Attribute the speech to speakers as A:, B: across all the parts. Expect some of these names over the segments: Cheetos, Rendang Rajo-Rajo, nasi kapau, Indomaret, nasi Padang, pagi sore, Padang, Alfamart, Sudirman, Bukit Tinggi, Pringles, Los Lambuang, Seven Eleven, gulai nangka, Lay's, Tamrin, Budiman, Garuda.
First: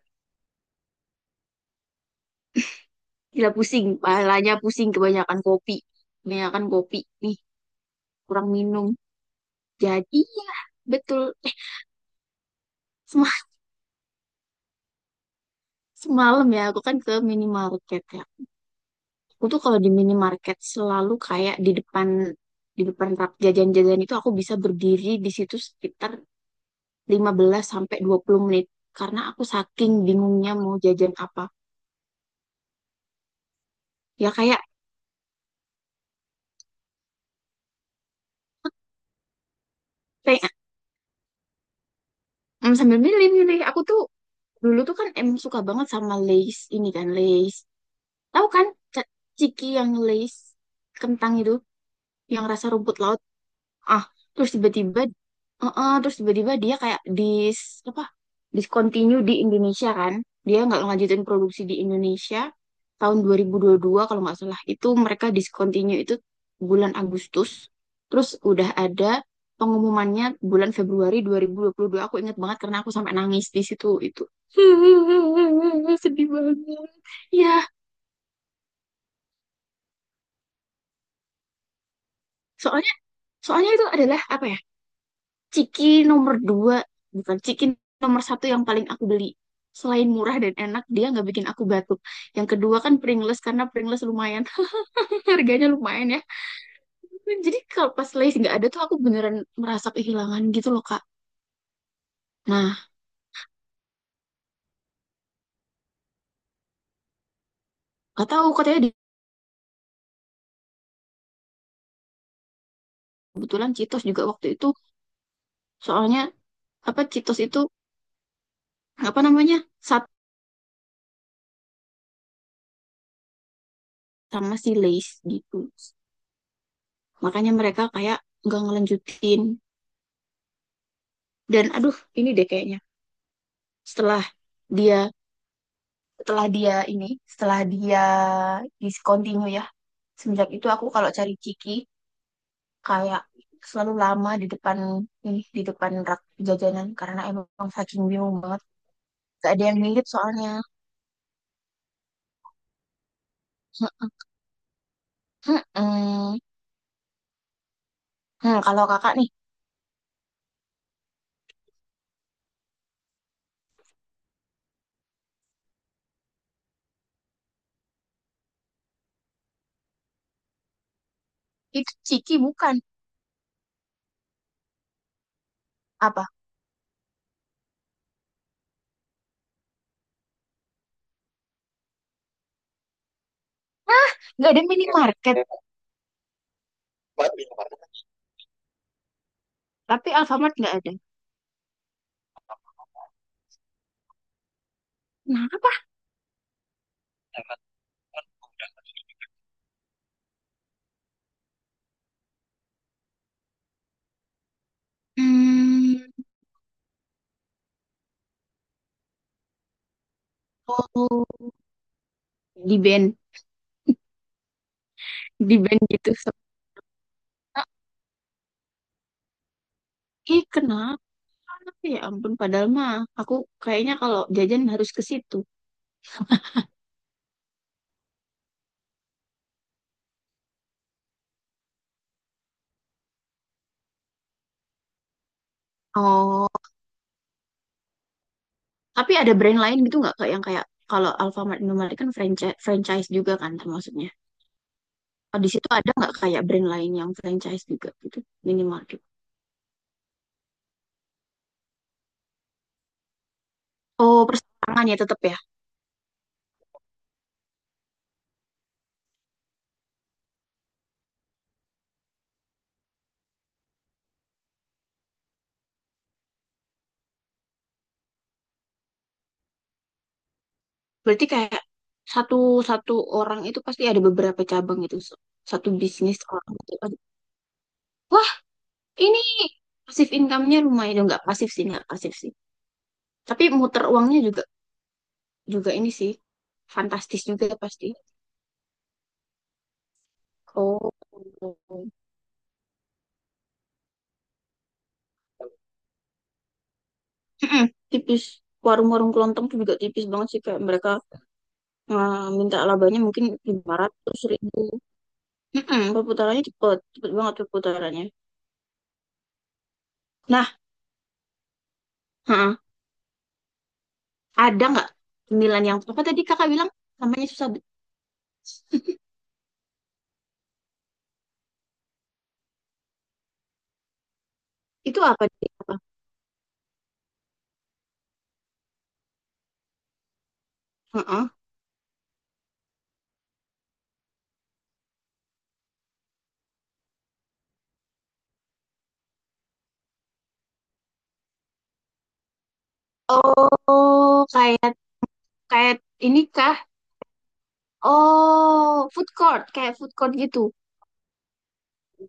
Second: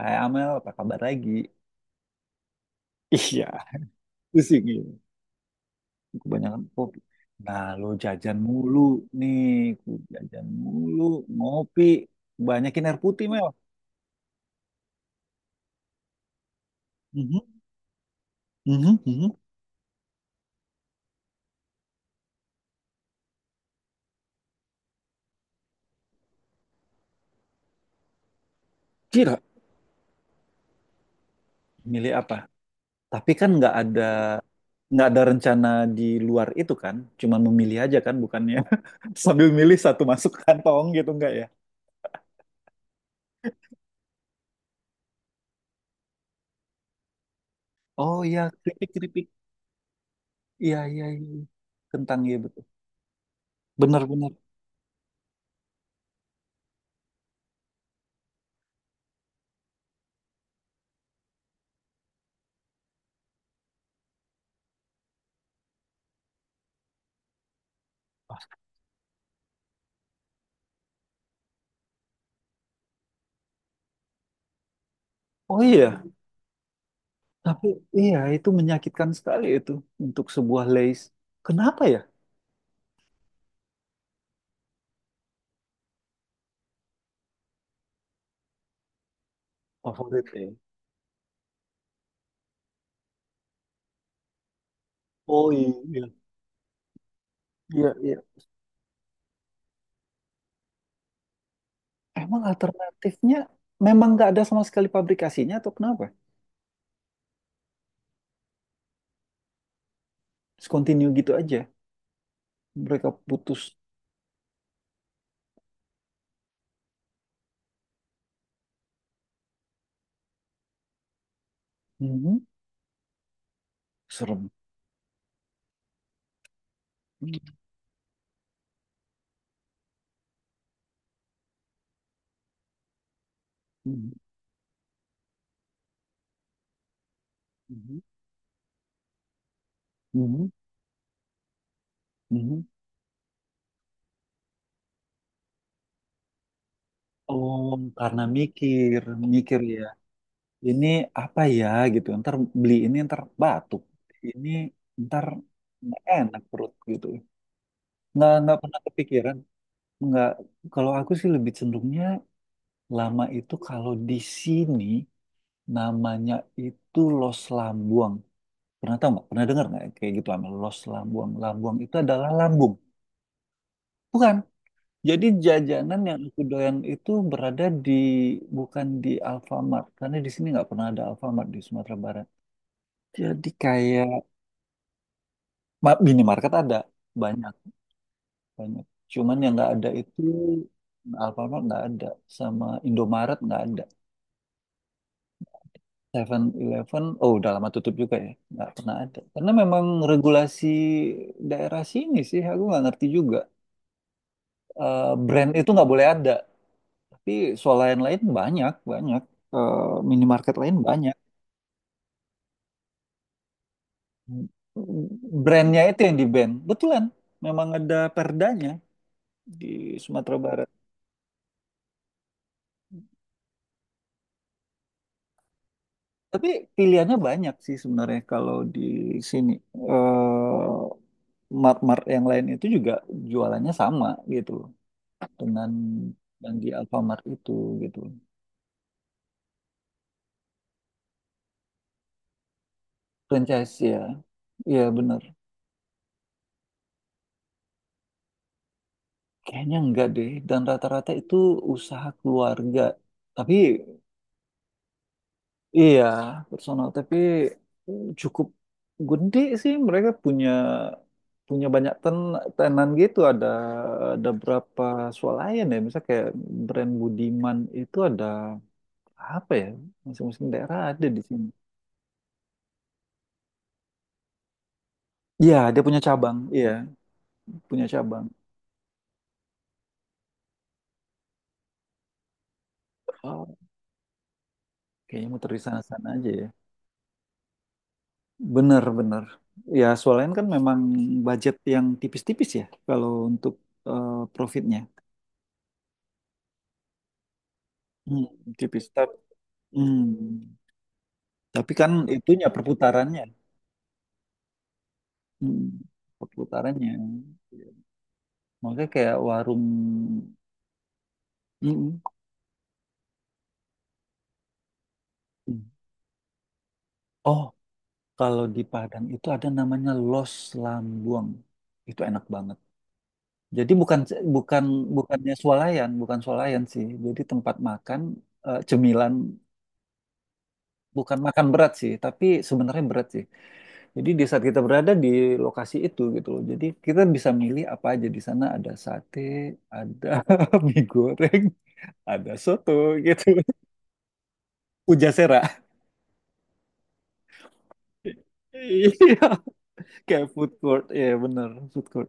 A: Hai Amel, apa kabar lagi? Iya,
B: Gila pusing, palanya
A: pusing
B: pusing
A: ini.
B: kebanyakan kopi.
A: Kebanyakan
B: Kebanyakan
A: kopi.
B: kopi nih,
A: Nah, lo jajan
B: kurang
A: mulu
B: minum.
A: nih, ku
B: Jadi
A: jajan
B: ya,
A: mulu,
B: betul. Eh,
A: ngopi, banyakin air putih Mel.
B: sema- semalam ya, aku kan ke
A: Mhm,
B: minimarket ya.
A: mhm, mhm.
B: Aku tuh kalau di minimarket selalu kayak di depan rak jajan-jajan itu, aku bisa berdiri di situ sekitar 15 sampai 20 menit karena
A: Kira,
B: aku saking bingungnya mau jajan apa.
A: Milih apa? Tapi kan nggak ada
B: Ya kayak
A: nggak ada rencana di luar itu kan, cuman memilih aja kan, bukannya sambil milih satu masuk
B: kayak
A: kantong gitu nggak ya?
B: mm, sambil milih-milih aku tuh dulu tuh kan suka banget sama Lay's, ini kan Lay's.
A: Oh iya,
B: Tahu kan,
A: keripik
B: ca-
A: keripik,
B: ciki yang lace
A: iya iya
B: kentang
A: iya,
B: itu,
A: kentang iya
B: yang
A: betul,
B: rasa rumput laut?
A: benar
B: Ah,
A: benar.
B: terus tiba-tiba heeh, terus tiba-tiba dia kayak apa? Discontinue di Indonesia kan. Dia nggak lanjutin produksi di Indonesia tahun dua dua ribu dua puluh dua kalau nggak salah. Itu mereka discontinue itu bulan Agustus. Terus udah ada pengumumannya bulan Februari dua dua ribu dua puluh dua. Aku ingat banget karena aku sampai nangis di situ itu.
A: Oh iya.
B: Sedih banget.
A: Tapi
B: Ya,
A: iya itu menyakitkan sekali itu untuk sebuah lace. Kenapa ya
B: soalnya soalnya itu adalah apa ya? Ciki nomor dua, bukan ciki nomor satu yang paling aku beli. Selain
A: favorit
B: murah
A: ya?
B: dan enak, dia nggak bikin aku batuk. Yang kedua kan Pringles, karena Pringles lumayan,
A: Oh
B: harganya
A: iya.
B: lumayan ya. Jadi
A: Iya,
B: kalau pas
A: iya.
B: Lay's nggak ada tuh aku beneran merasa kehilangan gitu loh, Kak.
A: Emang
B: Nah,
A: alternatifnya memang nggak ada sama sekali pabrikasinya atau kenapa?
B: nggak tahu katanya
A: Terus continue gitu aja. Mereka
B: kebetulan
A: putus.
B: Cheetos juga waktu itu. Soalnya apa Cheetos itu, apa namanya, satu
A: Mhm. Serem.
B: sama si Lay's gitu. Makanya
A: Mhm.
B: mereka kayak nggak ngelanjutin. Dan aduh, ini deh kayaknya setelah dia, setelah dia ini setelah
A: Mhm.
B: dia discontinue ya, semenjak
A: Mhm.
B: itu aku kalau cari Ciki
A: Mhm.
B: kayak selalu lama di depan, di depan rak jajanan karena
A: Oh,
B: emang saking
A: karena
B: bingung banget,
A: mikir,
B: gak
A: mikir
B: ada yang
A: ya.
B: mirip soalnya.
A: Ini apa ya gitu. Ntar beli ini ntar batuk.
B: Heeh.
A: Ini ntar
B: Heeh.
A: nggak enak perut gitu. Nggak pernah
B: Kalau kakak nih
A: kepikiran. Nggak, kalau aku sih lebih cenderungnya lama itu kalau di sini namanya itu Los Lambuang. Pernah tahu nggak? Pernah dengar nggak kayak gitu lama Los Lambuang? Lambuang
B: itu
A: itu adalah
B: Ciki
A: lambung.
B: bukan?
A: Bukan. Jadi jajanan yang
B: Apa?
A: aku doyan itu berada di bukan di Alfamart karena di sini nggak pernah ada Alfamart di Sumatera Barat. Jadi kayak
B: Nggak ada minimarket
A: minimarket ada banyak banyak. Cuman yang nggak ada
B: tapi
A: itu
B: Alfamart nggak ada?
A: Alfamart nggak ada sama Indomaret nggak ada.
B: Kenapa?
A: Seven Eleven, oh udah lama tutup juga ya, nggak pernah ada. Karena memang regulasi daerah sini sih, aku nggak ngerti juga. Brand itu nggak boleh
B: hmm,
A: ada, tapi soal lain-lain banyak, banyak. Eh, Minimarket lain banyak.
B: oh, di band di
A: Brandnya
B: band
A: itu
B: gitu?
A: yang di ban, betulan. Memang ada perdanya di Sumatera
B: Ih,
A: Barat.
B: kenapa? Ya ampun, padahal mah aku kayaknya kalau jajan harus ke situ.
A: Tapi pilihannya banyak sih sebenarnya kalau di sini. Eh mart-mart yang lain itu juga jualannya sama gitu, dengan
B: Oh,
A: yang di Alfamart itu gitu.
B: tapi ada brand lain gitu nggak kak yang kayak, kalau Alfamart Indomaret kan franchise, franchise juga kan
A: Franchise ya,
B: termasuknya.
A: iya bener.
B: Oh, di situ ada nggak kayak brand lain yang franchise juga gitu, minimarket?
A: Kayaknya enggak deh, dan rata-rata itu usaha keluarga. Tapi
B: Oh, persamaan ya tetap ya.
A: iya, personal, tapi cukup gede sih mereka punya punya banyak tenan gitu ada berapa swalayan ya misalnya kayak brand Budiman itu ada apa ya masing-masing daerah ada di
B: Berarti
A: sini.
B: kayak satu satu orang itu pasti ada beberapa cabang itu,
A: Iya,
B: satu
A: dia punya
B: bisnis
A: cabang.
B: orang
A: Iya,
B: itu.
A: punya cabang.
B: Wah, ini pasif income-nya lumayan dong, nggak pasif sih, nggak pasif sih. Tapi
A: Oh,
B: muter uangnya juga
A: kayaknya muter di
B: juga ini
A: sana-sana
B: sih,
A: aja ya.
B: fantastis juga pasti.
A: Benar-benar. Ya, soalnya kan memang
B: Oh,
A: budget yang tipis-tipis ya kalau untuk profitnya.
B: mm-mm, tipis.
A: Hmm, tipis.
B: Warung-warung
A: Tapi,
B: kelontong tuh juga tipis banget sih. Kayak mereka
A: tapi kan itunya
B: minta labanya
A: perputarannya.
B: mungkin 500.000.
A: Hmm,
B: Mm-mm, perputarannya cepet.
A: perputarannya.
B: Cepet banget perputarannya.
A: Makanya kayak warung.
B: Nah,
A: Mm,
B: ha-ha, ada nggak
A: mm.
B: cemilan yang... Apa tadi kakak bilang? Namanya
A: Oh,
B: susah.
A: kalau di Padang itu ada namanya Los Lambuang. Itu enak banget. Jadi bukan bukan
B: Itu apa?
A: bukannya
B: Dek? Apa?
A: swalayan, bukan swalayan sih. Jadi tempat makan cemilan bukan
B: Heeh.
A: makan berat sih, tapi sebenarnya berat sih. Jadi di saat kita berada di lokasi itu gitu loh. Jadi kita bisa milih apa aja di sana ada sate, ada mie goreng, ada soto gitu.
B: Oh, kayak
A: Pujasera.
B: kayak ini kah? Oh, food
A: Iya,
B: court, kayak food court
A: kayak
B: gitu.
A: food court, ya, bener, food court.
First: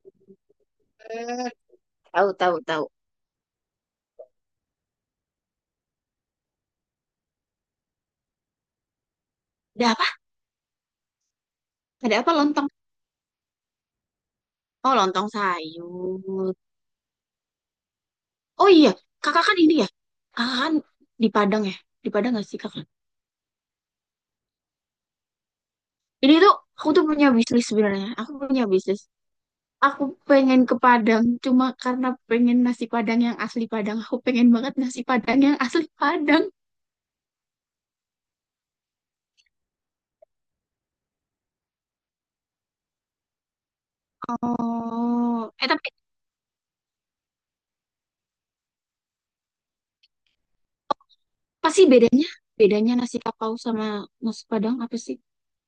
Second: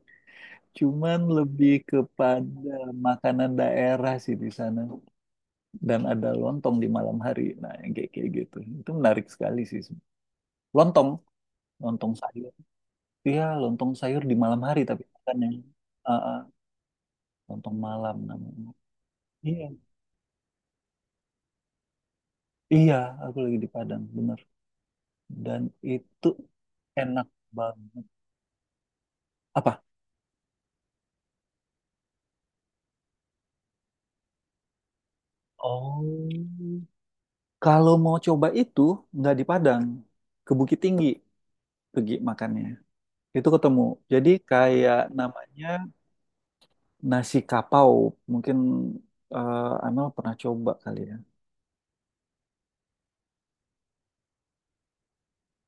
A: Cuman
B: Hmm,
A: lebih
B: tahu tahu
A: kepada
B: tahu.
A: makanan daerah sih di sana. Dan ada lontong di malam hari. Nah, yang kayak kayak gitu. Itu menarik sekali sih.
B: Ada apa?
A: Lontong, lontong
B: Ada apa
A: sayur.
B: lontong?
A: Iya, lontong sayur di malam hari
B: Oh,
A: tapi
B: lontong
A: kan yang ah, ah,
B: sayur.
A: lontong malam
B: Oh
A: namanya.
B: iya, kakak kan
A: Iya.
B: ini ya. Kakak kan di Padang ya. Di Padang gak sih kakak?
A: Iya, aku lagi di Padang, bener. Dan itu
B: Ini tuh aku tuh
A: enak
B: punya bisnis
A: banget.
B: sebenarnya. Aku punya bisnis.
A: Apa?
B: Aku pengen ke Padang cuma karena pengen nasi Padang yang asli Padang. Aku pengen banget nasi Padang yang asli
A: Oh.
B: Padang.
A: Kalau mau coba itu nggak di Padang, ke Bukit Tinggi pergi makannya. Itu ketemu. Jadi kayak
B: Oh,
A: namanya
B: eh, tapi
A: nasi kapau. Mungkin Amel pernah coba kali ya.
B: apa sih bedanya? Bedanya nasi kapau sama nasi Padang apa sih?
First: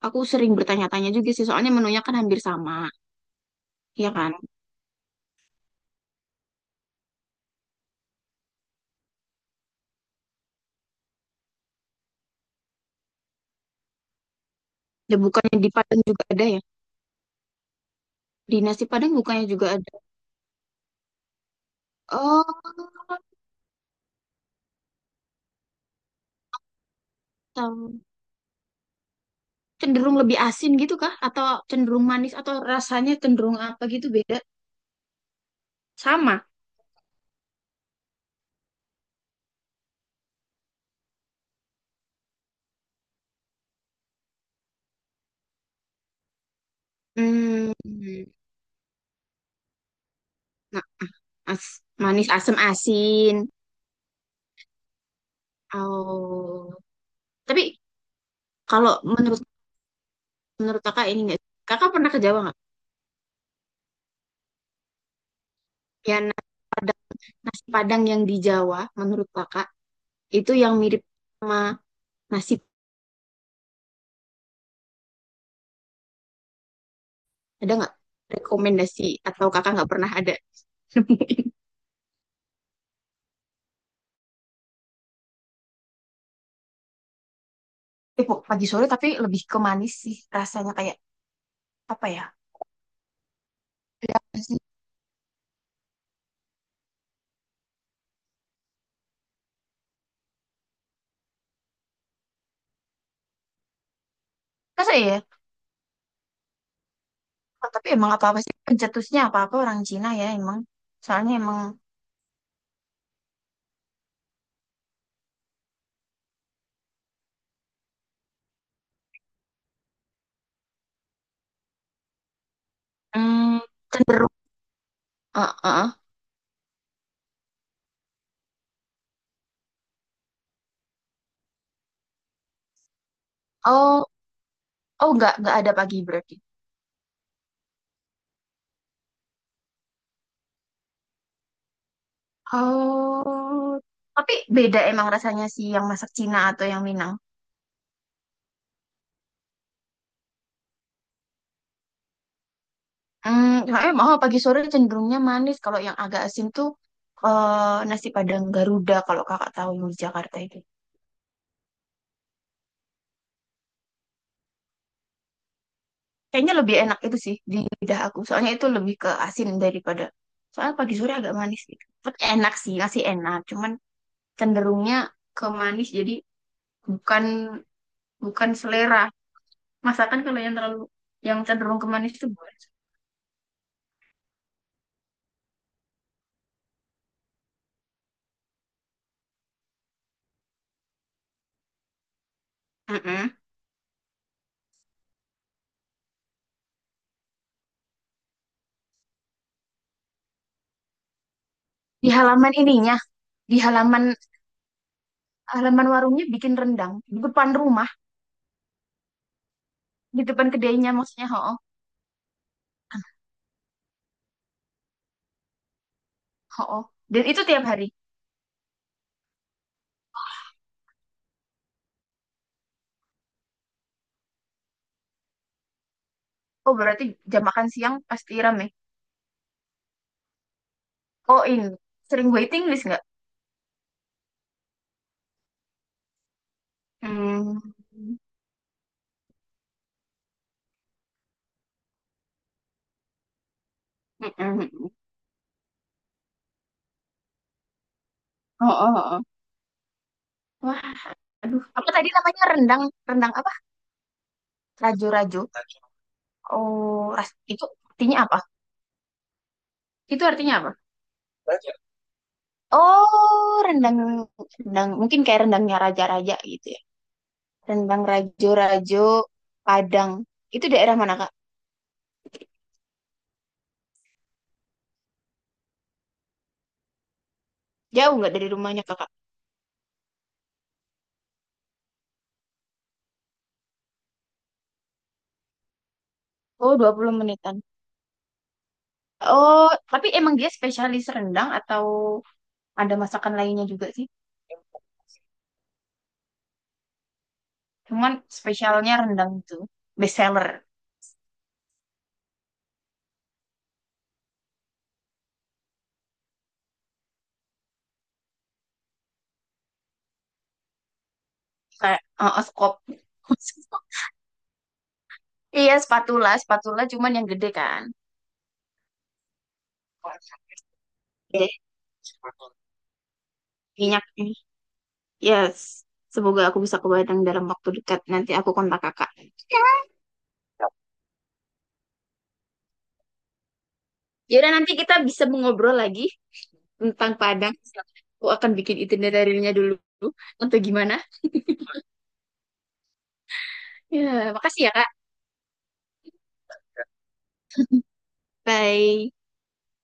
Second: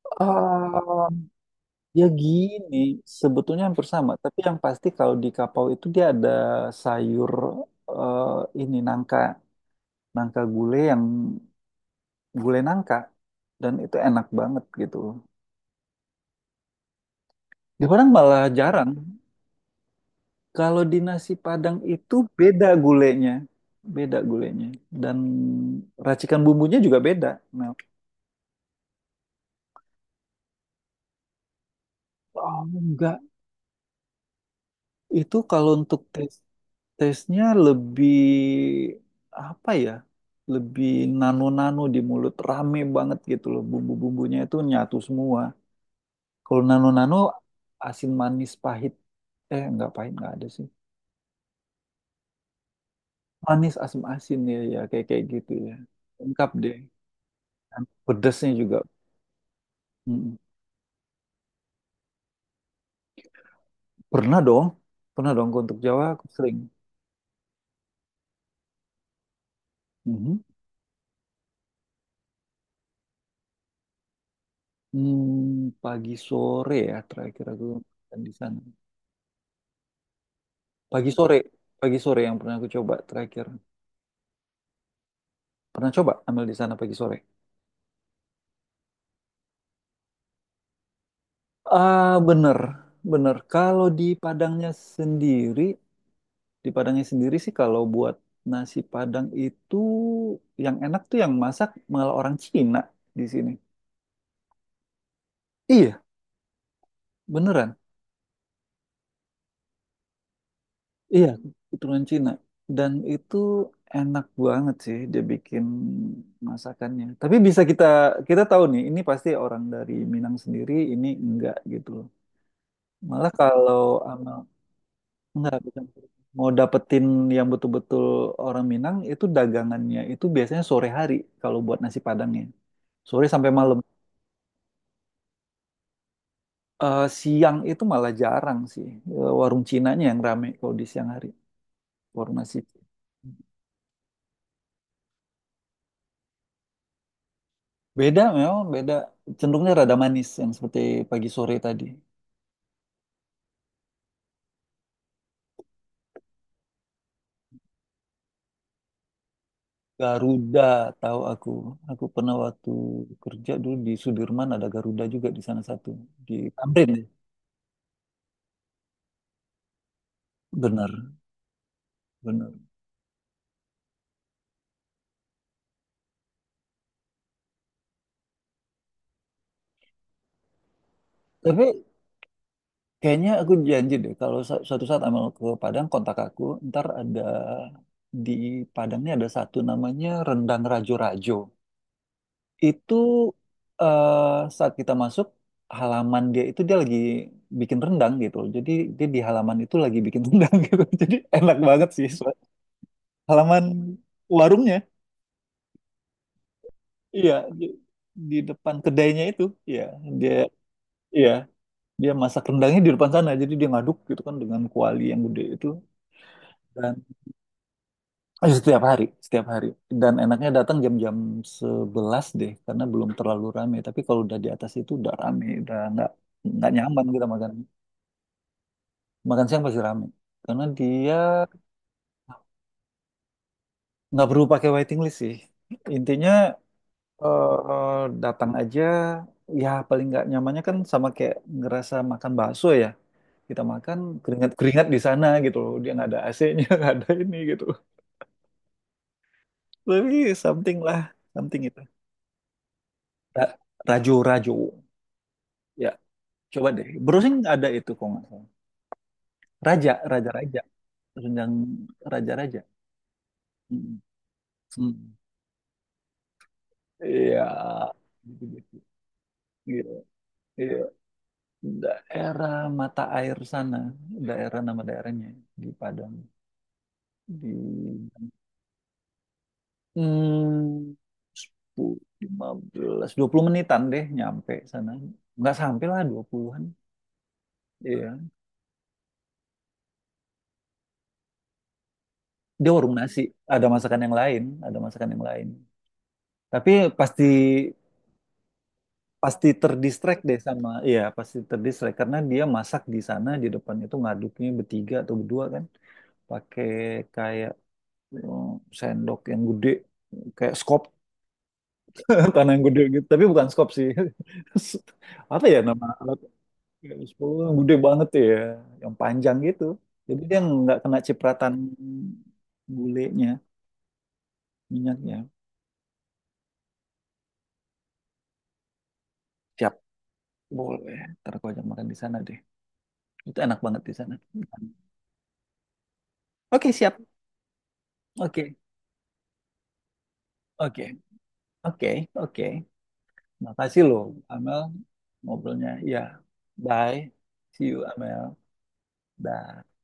B: Aku sering bertanya-tanya
A: Ah.
B: juga sih, soalnya menunya
A: Ya
B: kan hampir sama,
A: gini, sebetulnya hampir
B: ya
A: sama.
B: kan?
A: Tapi yang pasti kalau di kapau itu dia ada sayur eh, ini nangka, nangka gulai yang gulai nangka, dan itu enak banget gitu.
B: Ya bukannya di Padang juga ada ya?
A: Di Padang malah
B: Di nasi
A: jarang.
B: Padang bukannya juga ada?
A: Kalau di nasi Padang itu
B: Oh,
A: beda gulainya, dan racikan bumbunya juga beda. Nah,
B: tahu. Cenderung lebih asin gitu kah? Atau cenderung manis atau
A: oh
B: rasanya
A: enggak,
B: cenderung apa gitu, beda?
A: itu kalau untuk tes.
B: Sama.
A: Tesnya lebih apa ya? Lebih nano-nano di mulut, rame banget gitu loh. Bumbu-bumbunya itu nyatu semua. Kalau nano-nano
B: Hmm,
A: asin manis pahit. Nggak pahit nggak ada sih.
B: nah, manis, asam, asin.
A: Manis asin-asin ya, ya kayak kayak gitu ya. Lengkap
B: Oh,
A: deh.
B: tapi
A: Dan pedesnya juga.
B: kalau menurut
A: Mm.
B: menurut kakak ini nggak, kakak pernah ke Jawa nggak?
A: Pernah dong, pernah dong ke untuk Jawa
B: Ya
A: aku sering.
B: padang, nasi padang yang di Jawa, menurut kakak
A: Mhm.
B: itu yang mirip sama nasi,
A: Pagi sore ya terakhir aku
B: ada nggak?
A: makan di sana.
B: Rekomendasi, atau kakak nggak pernah ada
A: Pagi sore,
B: nemuin?
A: pagi sore yang pernah aku coba terakhir. Pernah coba ambil di sana pagi sore?
B: Eh, pagi sore tapi lebih ke manis sih rasanya, kayak apa
A: Ah,
B: ya?
A: bener, bener. Kalau
B: Ada apa sih?
A: Sendiri, di Padangnya sendiri sih kalau buat nasi Padang itu yang enak tuh yang masak malah orang Cina di sini.
B: Masa ya?
A: Iya,
B: Oh,
A: beneran.
B: tapi emang apa-apa sih pencetusnya, apa-apa orang Cina ya emang.
A: Iya,
B: Soalnya emang
A: keturunan Cina. Dan itu enak banget sih dia bikin masakannya. Tapi bisa kita kita tahu nih, ini pasti orang dari Minang sendiri, ini enggak gitu loh. Malah
B: hmm,
A: kalau
B: cenderung.
A: sama, enggak,
B: Ah, ah,
A: bukan.
B: ah.
A: Mau dapetin yang betul-betul orang Minang itu dagangannya itu biasanya sore hari kalau buat nasi Padangnya. Sore sampai malam.
B: Oh, oh, nggak ada pagi berarti.
A: Siang itu malah jarang sih. Warung Cinanya yang rame kalau di siang hari. Warung nasi.
B: Oh, tapi beda emang rasanya sih yang masak Cina atau yang Minang.
A: Beda memang beda. Cenderungnya rada manis yang seperti pagi sore tadi.
B: Hmm, soalnya emang, oh, pagi sore cenderungnya manis. Kalau yang agak asin tuh nasi Padang Garuda, kalau kakak tahu yang di Jakarta itu.
A: Garuda tahu aku. Aku pernah waktu kerja dulu di Sudirman ada Garuda juga di sana satu. Di
B: Kayaknya lebih
A: Tamrin,
B: enak
A: ya?
B: itu sih di lidah aku. Soalnya itu lebih ke asin daripada. Soalnya
A: Benar,
B: pagi sore agak manis gitu. Tapi
A: benar.
B: enak sih, nasi enak. Cuman cenderungnya ke manis, jadi bukan bukan selera masakan kalau yang terlalu, yang cenderung
A: Tapi
B: ke manis itu, boleh.
A: kayaknya aku janji deh kalau suatu saat Amel ke Padang kontak aku, ntar ada di Padangnya ada satu namanya Rendang Rajo-Rajo. Itu
B: Mm-mm.
A: saat kita masuk halaman dia itu dia lagi bikin rendang gitu. Jadi dia di halaman itu lagi bikin rendang gitu. Jadi enak banget sih
B: Di halaman ininya, di
A: halaman
B: halaman,
A: warungnya.
B: halaman warungnya bikin rendang di
A: Iya,
B: depan
A: di,
B: rumah.
A: di depan kedainya itu. Iya,
B: Di
A: dia
B: depan kedainya maksudnya,
A: iya,
B: ho,
A: dia masak rendangnya di depan sana. Jadi dia ngaduk gitu kan dengan kuali yang gede itu.
B: ho, dan itu tiap hari?
A: Oh, iya, setiap hari, setiap hari. Dan enaknya datang jam-jam 11 deh, karena belum terlalu rame. Tapi kalau udah di atas itu udah rame, udah nggak
B: Oh, berarti
A: nyaman kita
B: jam
A: makan.
B: makan siang pasti rame?
A: Makan siang pasti rame, karena dia
B: Oh, ini sering waiting list nggak?
A: nggak perlu pakai waiting list sih. Intinya
B: Hmm.
A: datang aja. Ya paling nggak nyamannya kan sama kayak ngerasa makan bakso ya. Kita makan keringat-keringat
B: Mm-mm.
A: di sana gitu loh. Dia nggak ada AC-nya, nggak ada ini gitu.
B: Oh, oh, oh.
A: Tapi something
B: Wah,
A: lah, something
B: aduh,
A: itu.
B: apa tadi namanya, rendang, apa?
A: Ra- Rajo-rajo.
B: Rajo rajo?
A: Ya. Coba deh,
B: Oh,
A: browsing
B: itu
A: ada itu kok
B: artinya
A: nggak
B: apa?
A: salah. Raja,
B: Itu
A: raja,
B: artinya
A: raja,
B: apa?
A: rendang raja, raja.
B: Oh, rendang
A: Mm.
B: rendang
A: Mm.
B: mungkin kayak rendangnya raja-raja gitu ya.
A: Iya,
B: Rendang
A: gitu-gitu.
B: rajo-rajo
A: Gitu.
B: Padang. Itu
A: Iya,
B: daerah mana, Kak?
A: daerah mata air sana, daerah nama daerahnya di Padang di
B: Jauh nggak dari rumahnya, Kakak?
A: hmm, 15-20 menitan deh nyampe sana. Nggak sampai lah puluhan.
B: Oh, 20 menitan.
A: An Iya.
B: Oh, tapi emang dia spesialis rendang atau
A: Dia
B: ada
A: warung nasi,
B: masakan lainnya
A: ada
B: juga
A: masakan
B: sih?
A: yang lain, ada masakan yang lain. Tapi pasti
B: Cuman spesialnya rendang
A: pasti
B: itu, best
A: terdistract deh
B: seller?
A: sama iya pasti terdistract karena dia masak di sana di depan itu ngaduknya bertiga atau berdua kan pakai kayak eh, sendok yang gede kayak skop
B: Kayak
A: tanah yang
B: skop.
A: gede gitu tapi bukan skop sih apa ya
B: Iya,
A: nama alat
B: spatula, spatula cuman yang
A: sepuluh
B: gede
A: yang gede
B: kan.
A: banget ya yang panjang gitu jadi dia nggak kena
B: Ya.
A: cipratan gulenya
B: Minyak.
A: minyaknya.
B: Yes, semoga aku bisa ke Padang dalam waktu dekat. Nanti aku kontak kakak.
A: Siap, boleh ntar aku ajak makan di sana deh, itu enak banget di sana.
B: Yaudah, nanti kita bisa mengobrol lagi
A: Oke siap,
B: tentang Padang. Aku akan
A: oke,
B: bikin itinerary-nya dulu. Untuk
A: oke,
B: gimana?
A: oke, oke. Makasih loh,
B: Ya,
A: Amel,
B: makasih ya, Kak.
A: ngobrolnya. Ya, bye. See you, Amel.
B: Bye.
A: Bye.